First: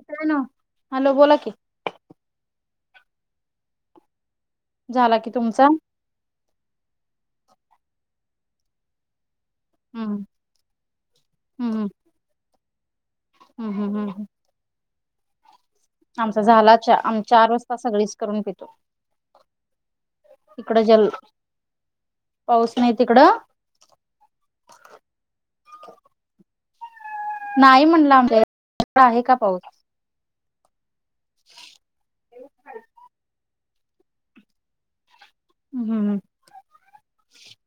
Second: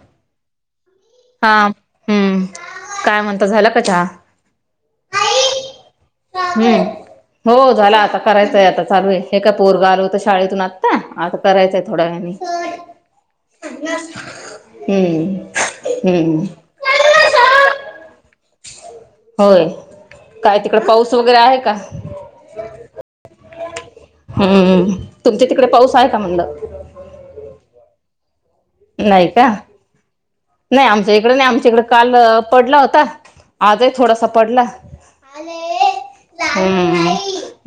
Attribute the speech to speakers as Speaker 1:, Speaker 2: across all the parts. Speaker 1: काय ना हॅलो बोला की
Speaker 2: हा हम्म काय म्हणता झालं का चहा
Speaker 1: झाला कि तुमचा
Speaker 2: हम्म हो झाला आता करायचंय आता चालू आहे हे काय पोरगा आलो होत
Speaker 1: हम्म
Speaker 2: शाळेतून आत्ता आता करायचंय
Speaker 1: हम्म
Speaker 2: थोड्या वने
Speaker 1: हम्म हम्म
Speaker 2: हम्म हम्म
Speaker 1: आमचा झाला चहा आम्ही चार वाजता सगळीच करून पेतो
Speaker 2: होय काय तिकड
Speaker 1: जल
Speaker 2: पाऊस वगैरे आहे का
Speaker 1: पाऊस नाही तिकडं
Speaker 2: हम्म तुमच्या तिकडे पाऊस आहे का म्हणलं
Speaker 1: नाही म्हणलं आमच्या आहे का पाऊस
Speaker 2: नाही आमच्या इकड नाही आमच्या इकडे काल पडला होता आजही थोडासा पडला अले
Speaker 1: हम्म
Speaker 2: लाई हम्म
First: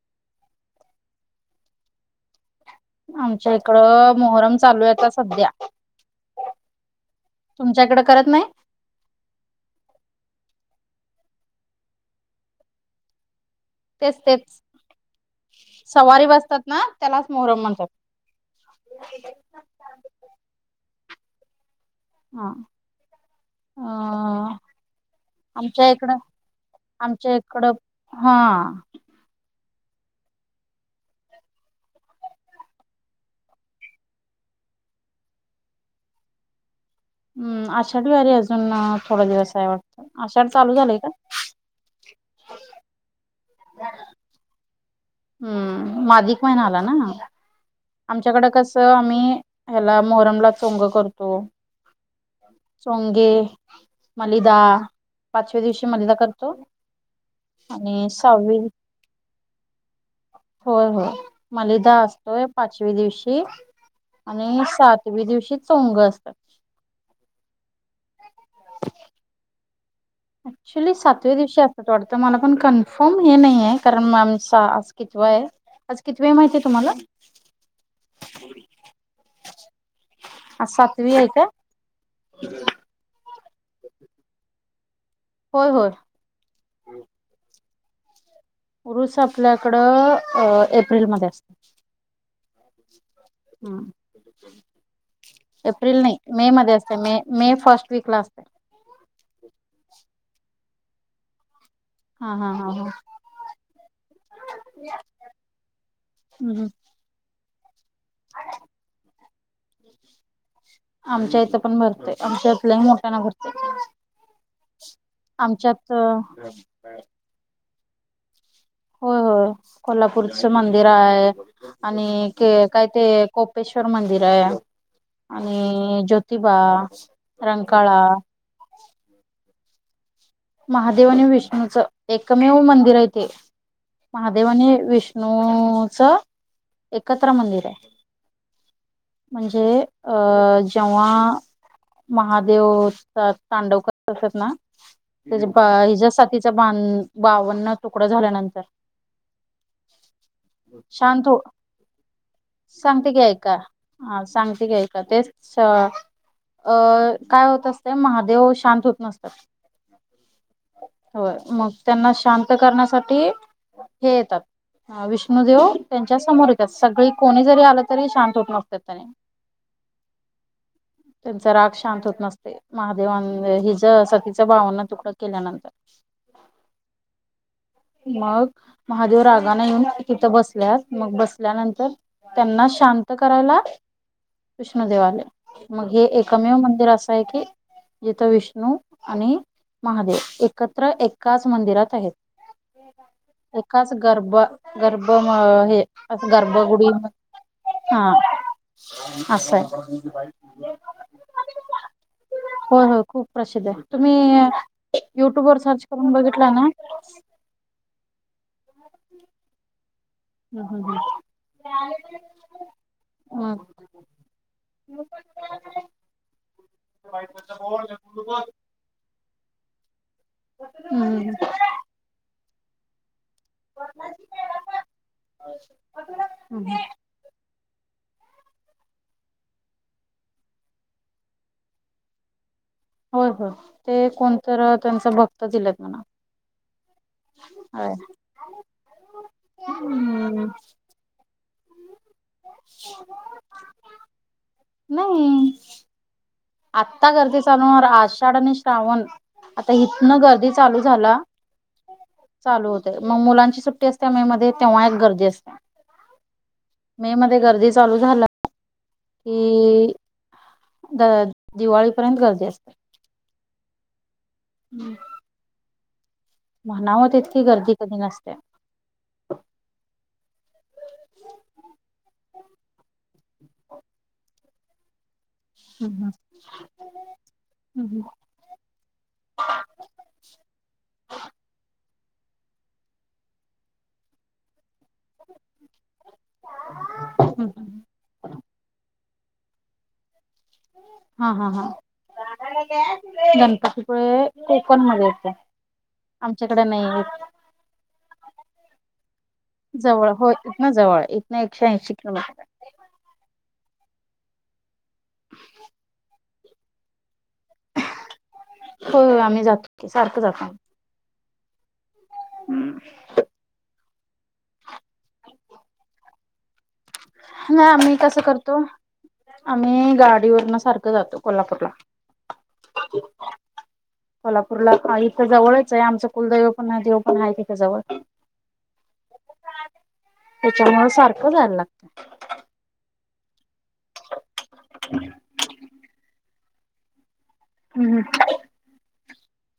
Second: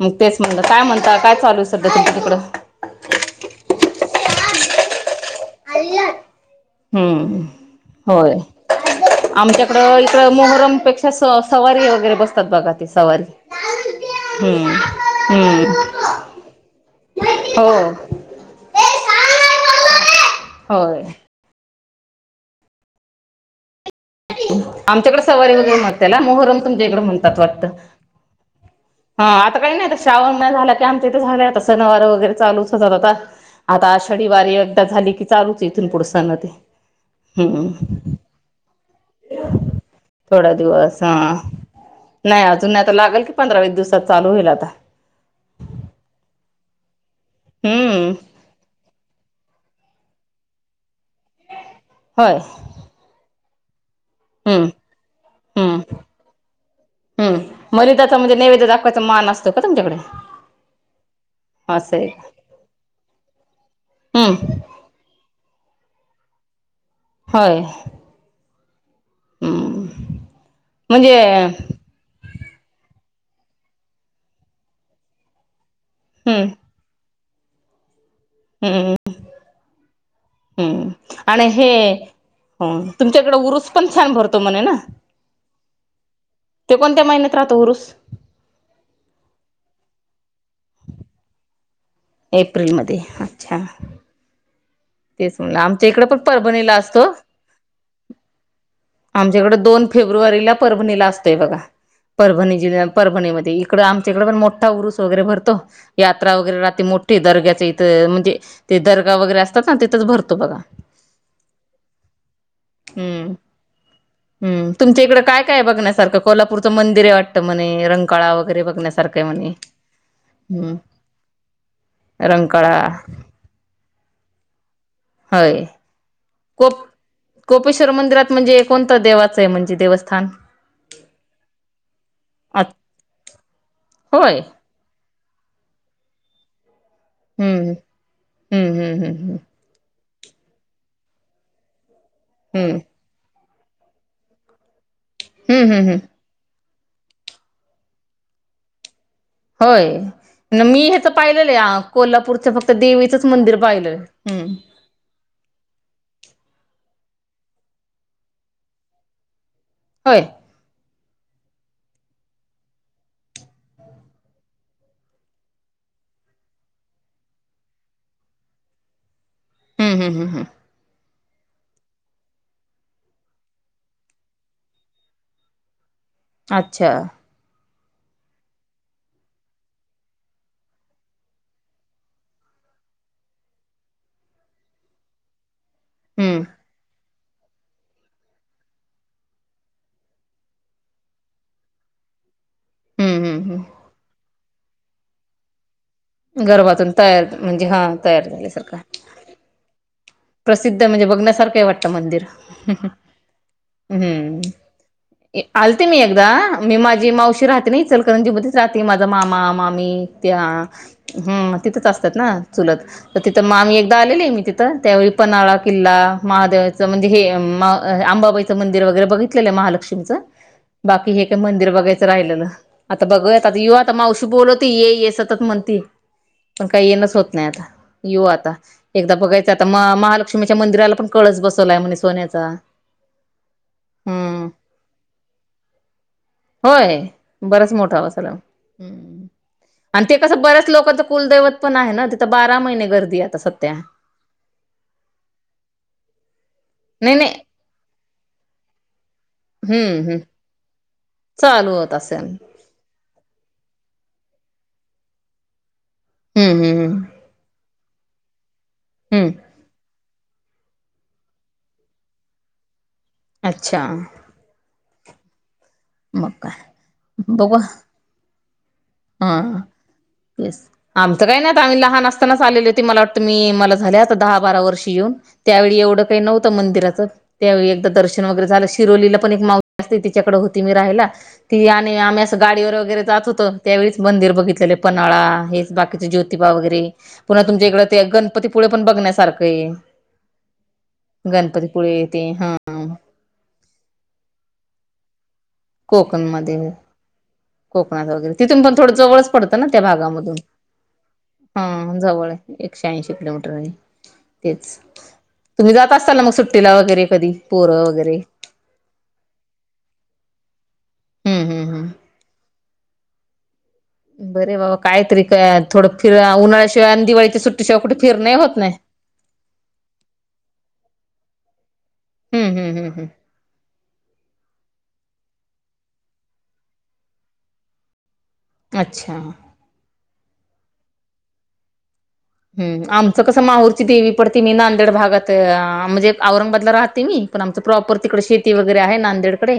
Speaker 2: मग तेच म्हणत काय म्हणता काय चालू आहे सध्या तुमच्या तिकडं
Speaker 1: आमच्या इकडं मोहरम चालू आहे आता सध्या
Speaker 2: हम्म
Speaker 1: तुमच्याकडे करत
Speaker 2: होय
Speaker 1: नाही
Speaker 2: आमच्याकडं इकड मोहरम पेक्षा स सवारी वगैरे बसतात बघा ते सवारी
Speaker 1: तेच तेच
Speaker 2: हम्
Speaker 1: सवारी बसतात ना त्यालाच मोहरम
Speaker 2: हो
Speaker 1: म्हणतात
Speaker 2: होय
Speaker 1: हा अ
Speaker 2: आमच्याकडे सवारी वगैर
Speaker 1: आमच्या
Speaker 2: म
Speaker 1: इकडं
Speaker 2: त्याला मोहरम तुमच्या इकडे
Speaker 1: आमच्या
Speaker 2: म्हणतात वाटत
Speaker 1: इकडं हा
Speaker 2: आता काही नाही श्रावण झाला की आमच्या इथे झाल्या आता सनवार वगैरे चालूच होतात आता आता आषाढी वारी एकदा झाली की चालूच इथून पुढ सन ते
Speaker 1: हम्
Speaker 2: हम्म.
Speaker 1: आषाढ वारी अजून थोडा दिवस आहे वाटतं आषाढ
Speaker 2: थोडा
Speaker 1: चालू झालंय
Speaker 2: दिवस
Speaker 1: का
Speaker 2: हा. नाही अजून नाही आता लागेल कि पंधरा वीस दिवसात चालू होईल आता
Speaker 1: हम्म मग अधिक महिनला ना
Speaker 2: हम्म
Speaker 1: आमच्याकडें कसं आम्ही ह्याला मोहरम ला चोंग करतो
Speaker 2: होय.
Speaker 1: चोंगे मलिदा
Speaker 2: हम्म
Speaker 1: पाचव्या दिवशी मलिदा करतो
Speaker 2: हम्
Speaker 1: आणि
Speaker 2: मलीदाचा म्हणजे
Speaker 1: सहावी
Speaker 2: नैवेद्य दाखवायचा मान असतो का तमच्याक
Speaker 1: होय हो मलिदा
Speaker 2: असं आहे का
Speaker 1: असतोय पाचवी दिवशी
Speaker 2: हम्म
Speaker 1: आणि सातवी दिवशी चोंग असतात
Speaker 2: होय हम्म
Speaker 1: ऍक्च्युली
Speaker 2: म्हणजे
Speaker 1: सातव्या दिवशी असतात वाटते मला पण कन्फर्म हे नाही आहे कारण मॅमचा आज किती व आहे आज किती वळ
Speaker 2: हम्म
Speaker 1: माहिती आहे तुम्हाला
Speaker 2: हम्म
Speaker 1: आज
Speaker 2: हम्
Speaker 1: सातवी आहे का
Speaker 2: आणि हे तुमच्याकडं उरूस पण छान भरतो म्हणे ना
Speaker 1: होय होय
Speaker 2: ते कोणत्या महिन्यात राहतो उरुस
Speaker 1: उरूस आपल्याकडं अ एप्रिलमध्येध्ये असत
Speaker 2: एप्रिलमध्येध्ये
Speaker 1: हम्म
Speaker 2: तेच म्हणलं आमच्या
Speaker 1: एप्रिल
Speaker 2: इकडं
Speaker 1: नाही
Speaker 2: पण
Speaker 1: मे
Speaker 2: परभणीला
Speaker 1: मध्ये असते
Speaker 2: असतो
Speaker 1: मे मे फर्स्ट वीकला असते
Speaker 2: आमच्याकडे दोन फेब्रुवारीला परभणीला असतोय बघा
Speaker 1: हा हा
Speaker 2: परभणी
Speaker 1: हा
Speaker 2: जिल
Speaker 1: हा
Speaker 2: परभणीमध्ये इकड आमच्या इकडे पण मोठा उऊरुस वगैरे भरतो यात्रा
Speaker 1: हम्म
Speaker 2: वगैरे्री मोठे दर्ग्याचे इथ म्हणजे ते दर्गा वगैरे अस
Speaker 1: आमच्या इथं पण भरते आमच्या इथलाही मोठ्याना भरते
Speaker 2: हम् तुमच्या इकड काय काय
Speaker 1: आमच्यात
Speaker 2: बघण्यासारखं कोल्हापूरचं मंदिर आहे वाटतं म्हणे रंकाळा वगैर सरे
Speaker 1: कोल्हापूरच मंदिर आहे आणि
Speaker 2: रंकाळा
Speaker 1: काय ते कोपेश्वर मंदिर आहे आणि जो
Speaker 2: को कोपेश्वर मंदिरात म्हणजे कोणता देवाचं आहे म्हणजे देवस्थान
Speaker 1: महादेव आणि विष्णूच एकमेव
Speaker 2: अ
Speaker 1: मंदिर आहे तेे
Speaker 2: होय
Speaker 1: महादेव आणि विष्णू नच एकत्र मंदिर
Speaker 2: हम्म
Speaker 1: आहे
Speaker 2: हम्म हम्म हम्म
Speaker 1: म्हणजे अं जेव्हा महादेव
Speaker 2: हम्म
Speaker 1: असतात तांडवकर असात ना
Speaker 2: हम्म
Speaker 1: त्या
Speaker 2: हम्म हम्म
Speaker 1: हिच्या साथीचा बावन्न तुकडा झाल्यानंतर
Speaker 2: होय न मी हे तर
Speaker 1: शांत हो
Speaker 2: पाहिलेलं आहे कोल्हापूरच फक्त
Speaker 1: सांगते की
Speaker 2: देवीचंच मंदिर पाहिलं हम्
Speaker 1: अचछ अ काय होत असते महादेव शांत होत नसतात
Speaker 2: हय
Speaker 1: हो मग त्यांना शांत करण्यासाठी हे येतात अ विष्णुदेव त्यांच्या समोर येतात सगळी कोणी जरी आलं तरी शांत होत नसतात त्याने
Speaker 2: हम्म हम्म हम्म हम्म
Speaker 1: त्यांचा राग शांत होत नसते महादेव हि ज सतीच भावना तुकड केल्यानंतर
Speaker 2: अच्छा
Speaker 1: मग महादेव रागाने येऊन तिथं बसल्यात मग बसल्यानंतर त्यांना शांत करायला विष्णू देेवाले मग हे
Speaker 2: हम्म
Speaker 1: एकमेव मंदिर असं आहे की जिथं विष्णू आणि महादेव एकत्र एकाच मंदिरात आहेत
Speaker 2: हम्म हम्म हम्म
Speaker 1: एकाच गरभ गर्भम हे
Speaker 2: गर्भातून
Speaker 1: गर्भगुडी
Speaker 2: तयार म्हणजे
Speaker 1: हा
Speaker 2: तयार झाल्यासारखा
Speaker 1: असंय
Speaker 2: प्रसिद्ध म्हणजे बघण्यासारखं आहे वाटतं मंदिर
Speaker 1: हो हो खूप प्रसिद्ध आहे तुम्ही
Speaker 2: हम्म
Speaker 1: युट्यूबवरर सर्च
Speaker 2: आलते मी
Speaker 1: करून
Speaker 2: एकदा
Speaker 1: बघितला ना
Speaker 2: राात मद मामा मामी त्या
Speaker 1: मग
Speaker 2: हम तिथंच असतात ना चुलत तर तिथं
Speaker 1: हम्म
Speaker 2: मामी एकदा आलेली आहे मी तिथं त्यावेळी पन्हाळ्याच्या किल्ला महादेवाचं म्हणजे हे आंबाबाईचं मंदिर वगैरे बघितलेलं आहे महालक्ष्मीच बाकी हे काय मंदिर बघायचं राहिलं ना आता बघ आ युवा आता मावशी बोलवती ये ये सतत म्हणती पण
Speaker 1: हम्म
Speaker 2: काही येणच होत नाही आता येऊ आता एकदा बघायचं आता म महालक्ष्मीच्या मंदिराला पण कळस बसवलाय म्हणज सोन्याचा
Speaker 1: हो हो ते
Speaker 2: हम्म
Speaker 1: कोणत त्यांच भक्त दिलेत म्हणा
Speaker 2: होय बराच
Speaker 1: होय
Speaker 2: मोठा ह असला आणि ते कसं
Speaker 1: हम्म
Speaker 2: बऱ्याच लोकांच कुल पण आहे ना तिथं बारा महिने गर्दी आता सध्या
Speaker 1: नाही आत्ता
Speaker 2: नाही नाही
Speaker 1: गर्दी चालणार आषाढ आणि श्रावण आता
Speaker 2: हम्म हम्म
Speaker 1: इथनं गर्दी चालू झाला
Speaker 2: चालू होत असेल
Speaker 1: चालू होते मग मुलांची सुट्टी असते मेध्ये तेव्हा एक गर्दी असते
Speaker 2: हम्म हम्म
Speaker 1: मे मध्ये गर्दी चालू झालं
Speaker 2: हम्म
Speaker 1: कि द दिवाळीपर्यंत गर्दी असते
Speaker 2: अच्छा
Speaker 1: हम्म
Speaker 2: मग काय
Speaker 1: म्हणावत इतकी
Speaker 2: बघू
Speaker 1: गर्दी कधी नसते
Speaker 2: हा आमचं काही नाही आम्ही लहान असतानाच आलेली होते मला वाटतं मी मला झाले आता दहा बारा वर्ष कृषून त्यावेळी एवढं काही नव्हतं मंदिराचं त्यावेळी एकदा दर्शन वगैरे झालं शिरोलीला पण एक माव अस तिच्याकडे होत ती आणि आम्ही असं गाडीवर वगैरे जात होत त्यावेळीच मंदिर बघितले पन्हाळा हेच बाकीचे जोतिबा वगैरे पुन्हा तुमच्या इकडे ते गणपतीपुळे पण बघण्यास सारखंही
Speaker 1: हा हा हा
Speaker 2: हा
Speaker 1: गणपतीपळे कोकण मध्ये येत
Speaker 2: कोकणमध्ये
Speaker 1: आमच्याकडे नाही य
Speaker 2: कोकणात वगैरे तिथून पण थोडं जवळच पडतं ना त्या
Speaker 1: जवळ हो
Speaker 2: भागामधून
Speaker 1: इथन जवळ इथन एकशे ऐंशी
Speaker 2: हा जवळ
Speaker 1: किलोमीटर
Speaker 2: एकशे ऐंशी किलोमीटर आहे तेच तुम्ही जात असताल ना मग सुट्टीला वगैरे कधी पोरं वगैरे
Speaker 1: हो हो आम्ही जातो सारखं जातो
Speaker 2: हम्म हम्म हम्म
Speaker 1: हम्म
Speaker 2: बरे बाबा कायतरी थोडं फिर उन्हाळ्या
Speaker 1: नाही आम्ही कसं करतो आम्ही गाडीवरन सारखं जातो कोल्हापूरला
Speaker 2: हम्म हम्म हम्म हम्म
Speaker 1: कोल्हापूरला हा इथं जवळच आहे आमचं कुलदैव पण देव पण आहे तिथे जवळ
Speaker 2: अच्छा
Speaker 1: त्याच्यामुळे सारखं जायला लागतं
Speaker 2: हम आमचं कसं माहूरची देवी पडते मी नांदेड भागात म्हणजे औरंगाबाद राहते मी पण आमच प्रॉपर
Speaker 1: हम्म
Speaker 2: तिकडे शेती वगैरे आहे नांदेडकडे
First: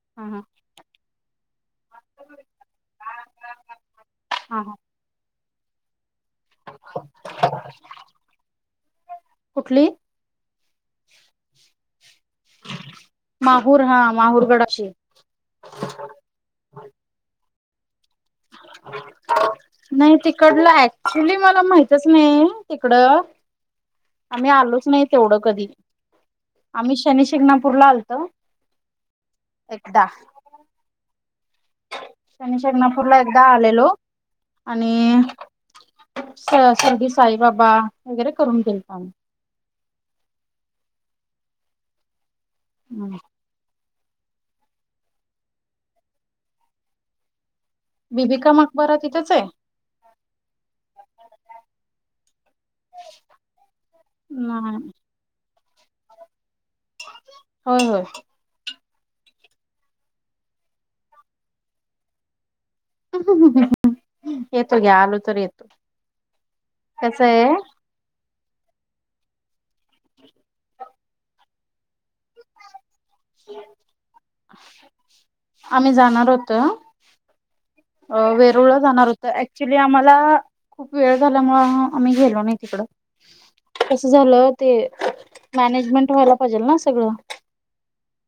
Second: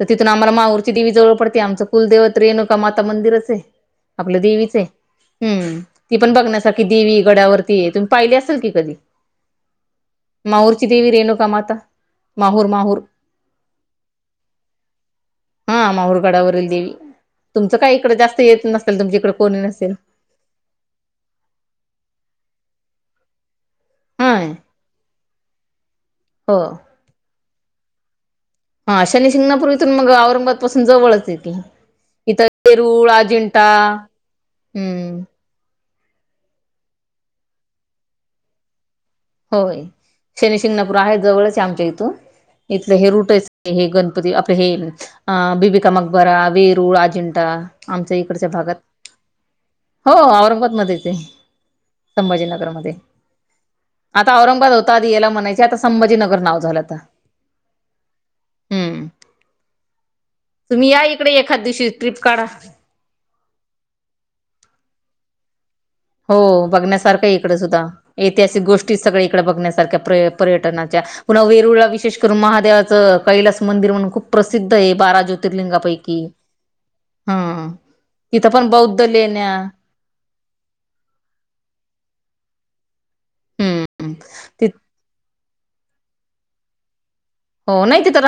Speaker 2: तर तिथून
Speaker 1: हा
Speaker 2: आम्हाला माऊरची दिवी जवळ पडते आमचं कुलदैवत रेणुका का माता मंदिरचे आपल्या
Speaker 1: हा हा
Speaker 2: देवीचे हम्म ती पण ब की देवी गडावरती तुम्ही पाहिली असेल की कधी
Speaker 1: कुठली
Speaker 2: माहूरची देवी रेणुका माता माहूर माहूर
Speaker 1: माहूर हा माहूरगडाची
Speaker 2: हा माहुरगडावरील देवी तुमचं काय इकडे जास्त येत नसेल तुमच्या इकडे कोणी नसेल
Speaker 1: नाही तिकडल चुली मला माहितच नाही तिकडं
Speaker 2: हा
Speaker 1: आम्ही आलोच नाही तेवढं कधी
Speaker 2: हो
Speaker 1: आम्ही शनी शिंगणापूरला आलत
Speaker 2: हा शनी सिंगणापूर इथून मग औरंगाबाद पासून जवळच ये इथर
Speaker 1: शनी
Speaker 2: तेरूळ
Speaker 1: शिंगणापूरला एकदा
Speaker 2: अजिंठा
Speaker 1: आलेलो
Speaker 2: हम्म
Speaker 1: आणि शिर्डी साईबाबा वगैरे करून देई आम्ही
Speaker 2: होय शनी शिंगणापूर आहेत जवळच आमच्या इथून इथलं हे
Speaker 1: आम्ही
Speaker 2: रुटच हे गण आप हे अ बीबिका मकबरा वेरू राजजिंट आमच्या इकडच्या
Speaker 1: बिबिका
Speaker 2: भागात
Speaker 1: मकबरा तिथंच आहे
Speaker 2: हो औरंगाबादमध्येध्येच संभाजीनगरमध्ये आता औरंगबाद
Speaker 1: नाही
Speaker 2: होता आध याला म्हणायचे आता संभाजीनर नाव झालं आता
Speaker 1: होय ह
Speaker 2: हम्म तुम्ही या इकडे एखाद दिवशी ट्रिप काढा
Speaker 1: येतो घ्या आलो तर येतो
Speaker 2: हो
Speaker 1: कसं
Speaker 2: बघण्यासारखं
Speaker 1: आहे
Speaker 2: इकडे सुद्धा ऐतिहासिक गोष्टी सगळ इकड बघण्यासारख्या पर्यटना पुन्हा वेरुळ विशेष करून महादेव कैलास मंदिर म्हणून खूप प्रसिद्ध आहे बारा
Speaker 1: आम्ही
Speaker 2: ज्योतिर्लिंगापैकी हा तिथं
Speaker 1: वेरुळ
Speaker 2: पण
Speaker 1: ला
Speaker 2: बौद्ध
Speaker 1: जाणार होत
Speaker 2: लेण्या
Speaker 1: ऍक्च्युली आम्हाला खूप वेळ झाल्यामुळ आम्ही गेलो नाही तिकडं कस
Speaker 2: हम्म
Speaker 1: झालं
Speaker 2: तिथं
Speaker 1: ते मॅनेजमेंट व्हायला पाहिजेल ना सगळं
Speaker 2: हो नाही ते तर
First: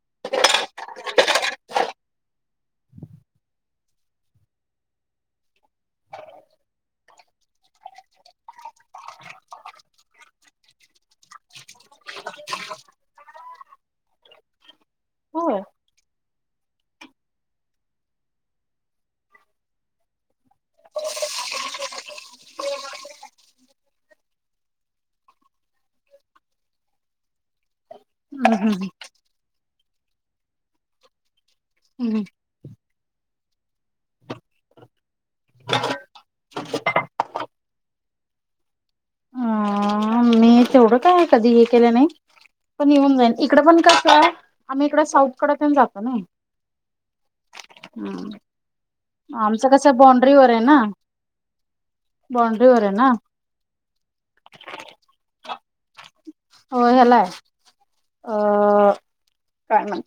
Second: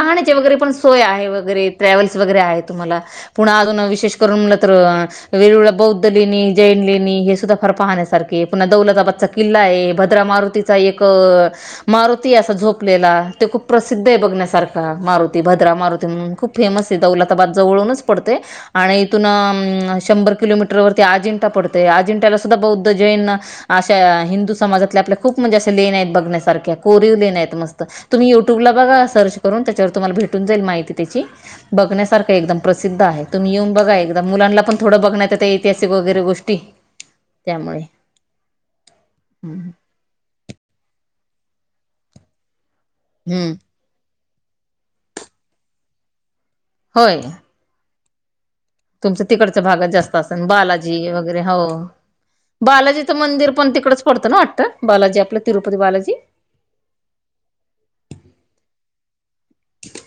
Speaker 2: करूग ला तर वेरूळला बौद्ध लेणी जैन लेणी हे सुधा फार पुन्हा दौलताबाद किल्ला आहे भद्रा मारुतीचा एक मारुती असा झोपलेला ते खूप प्रसिद्ध आहे बघण्यासारखा मारुती
Speaker 1: होय.
Speaker 2: भद्रा मारुती म्हणून खूप फेमस आहे दौलताबाद जवळूनच पडते आणि इथून शंभर किलोमीटरवरती आजिंठा अजिं्याला सुद्धा बौद्ध जैन अशा हिंदू समाजातले आपल्या खूप म्हणजे असे लेण्या आहेत बघण्यासाठी कोरीव लेण्या आहेत मस्त तुम्ही यू यूट्यूब ला
Speaker 1: हम्म
Speaker 2: बगा सर्च करून त्याच्यावर तुम्हाला भेटून जाईल माहिती त्याची बघण्यासारखं आहे एकदम प्रसिद्ध आहे तुम्ही येऊन बघा एकदा मुलांना पण थोडं बघण्यात येत ऐतिहासिक वगैरे गोष्टी त्यामुळे हम्
Speaker 1: अ तेवढं काय कधी हे केलं नाही पण येऊन जाईन
Speaker 2: हम्म
Speaker 1: इकड पण कसं हाय आम्ही इकड साऊथकडे तेन जातो ना
Speaker 2: होय
Speaker 1: हम्
Speaker 2: तुमच तिकडच् भागात जास्त असल
Speaker 1: आहे ना
Speaker 2: बालाजी वगैरे हो
Speaker 1: बाॉंड्रीवर आहे ना
Speaker 2: बालाजीचं मंदिर पण तिकडच पडतं ना वाटत बालाजी आपलं तिरुपती बालाजी
Speaker 1: हो हलाय अ काय नाय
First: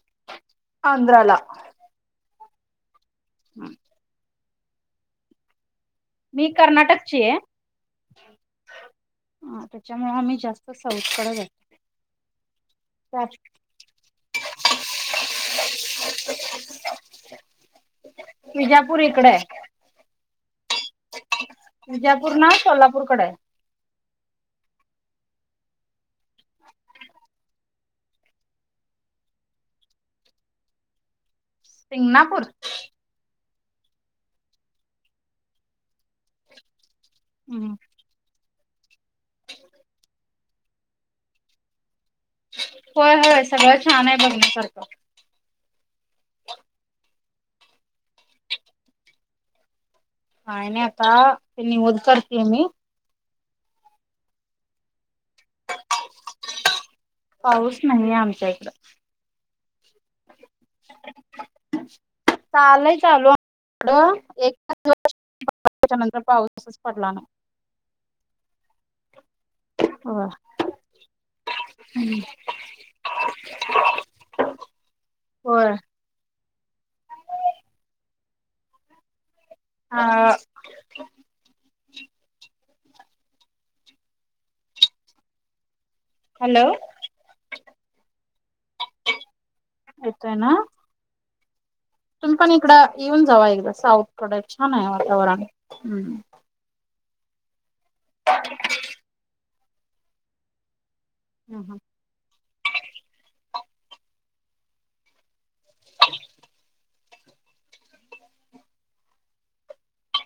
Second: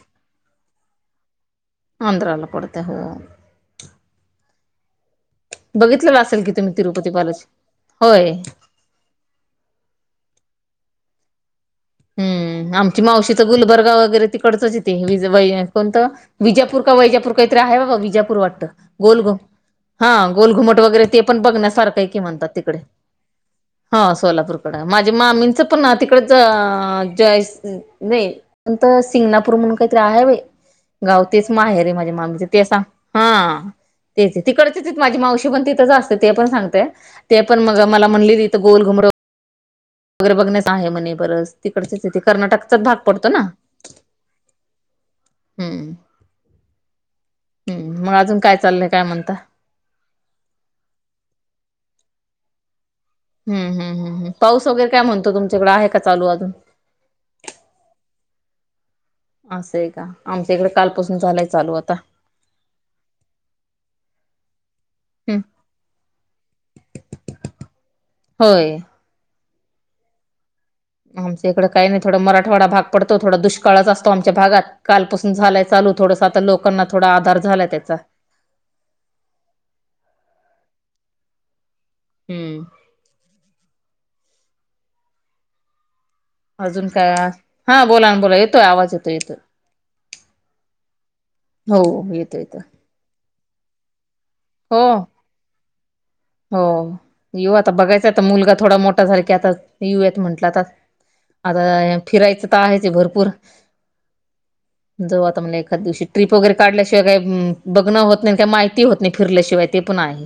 Speaker 1: अंद्रला
Speaker 2: आंध्रला पडतंय हो
Speaker 1: हम
Speaker 2: बघितलेलं असेल
Speaker 1: मी
Speaker 2: की तुम्ही
Speaker 1: कर्नाटकची
Speaker 2: तिरुपतीबालाजी होय
Speaker 1: ह त्याच्यामुळ आम्ही जास्त साऊथ कड जातो
Speaker 2: हम् आमची मावशी तर गुलबर्गा वगैरे तिकडचच येते कोणतं विजापूर का वैजापूर काहीतरी आहे बाबा विजापूर वाटतं
Speaker 1: विजापूर इकडे
Speaker 2: गोलगोम
Speaker 1: आहे.
Speaker 2: हा गोलघुमट वगैरे ते पण बघण्यासारखं आय की
Speaker 1: विजापूर ना
Speaker 2: म्हणतात तिकडे
Speaker 1: सोलापूरकडे आहे.
Speaker 2: हा सोलापूरकड माझे मामींचं पण तिकडच जय नाही प सिंगणापूर म्हणून काहीतरी आहे बाई गाव तेच माहेर आहे माझ्या
Speaker 1: सिंगणापूर
Speaker 2: मामीच ते सांग हा तेच तिकडचीच त माझी मावशी पण तिथंच असते ते पण सांगते ते पण
Speaker 1: हम्म.
Speaker 2: मग मला म्हणलीत गोल घुमरो बघण्यास आहे म्हणे बरं तीकडचंच
Speaker 1: होय होय सगळं छान आहे बघण्यासारखं
Speaker 2: हम्म हम्म मग अजून काय चालय काय म्हणता
Speaker 1: काय नाय आता ते निवद करतेय मी
Speaker 2: हम् हम् हम्म पाऊस वगैरे काय म्हणतो तुमच्या इकडें आहे का चालू अजून
Speaker 1: पाऊस नाहीे आमच्या इकडं
Speaker 2: असं आहे का आमच्या इकडे कालपासून झालाय चालू आता
Speaker 1: चालय चालू आड [unintelligible] एक
Speaker 2: हम्म
Speaker 1: त्याच्यानंतर पाऊस असच पडला नाही
Speaker 2: होय
Speaker 1: होय
Speaker 2: आमच्या इकडं काही नाही थोडा मराठवाडा भाग पडतो थोडा दुष्काळच असतो आमच्या भागात काय कालपसून झालाय
Speaker 1: होय
Speaker 2: चालू थोडस लोकांना थोडा आधार झालाय त्याचा
Speaker 1: हा
Speaker 2: हम्म [unintelligible]
Speaker 1: हॅलो
Speaker 2: अजून काय हा बोला ना बोला येतोय आवाज येतोय येतोय
Speaker 1: येतोय ना?
Speaker 2: हो
Speaker 1: तुम्ही
Speaker 2: येतो
Speaker 1: पण
Speaker 2: येतो
Speaker 1: इकडं येऊन जावा एकदा साऊथ कड छान आहे
Speaker 2: हो
Speaker 1: वातावरण ह्
Speaker 2: हो यू आता बघायचय आता मुलगा थोडा मोठा झाला की आता यू यात म्हटलं आता आता फिरायचं तर आहेचे भरपूर जव आता म्हणे एखाद दिवशी ट्रिप वगैरे काढल्याशिवाय काय बघणं होत नाही काही माहिती होत नाही फिरल्याशिवाय ते पुना आहे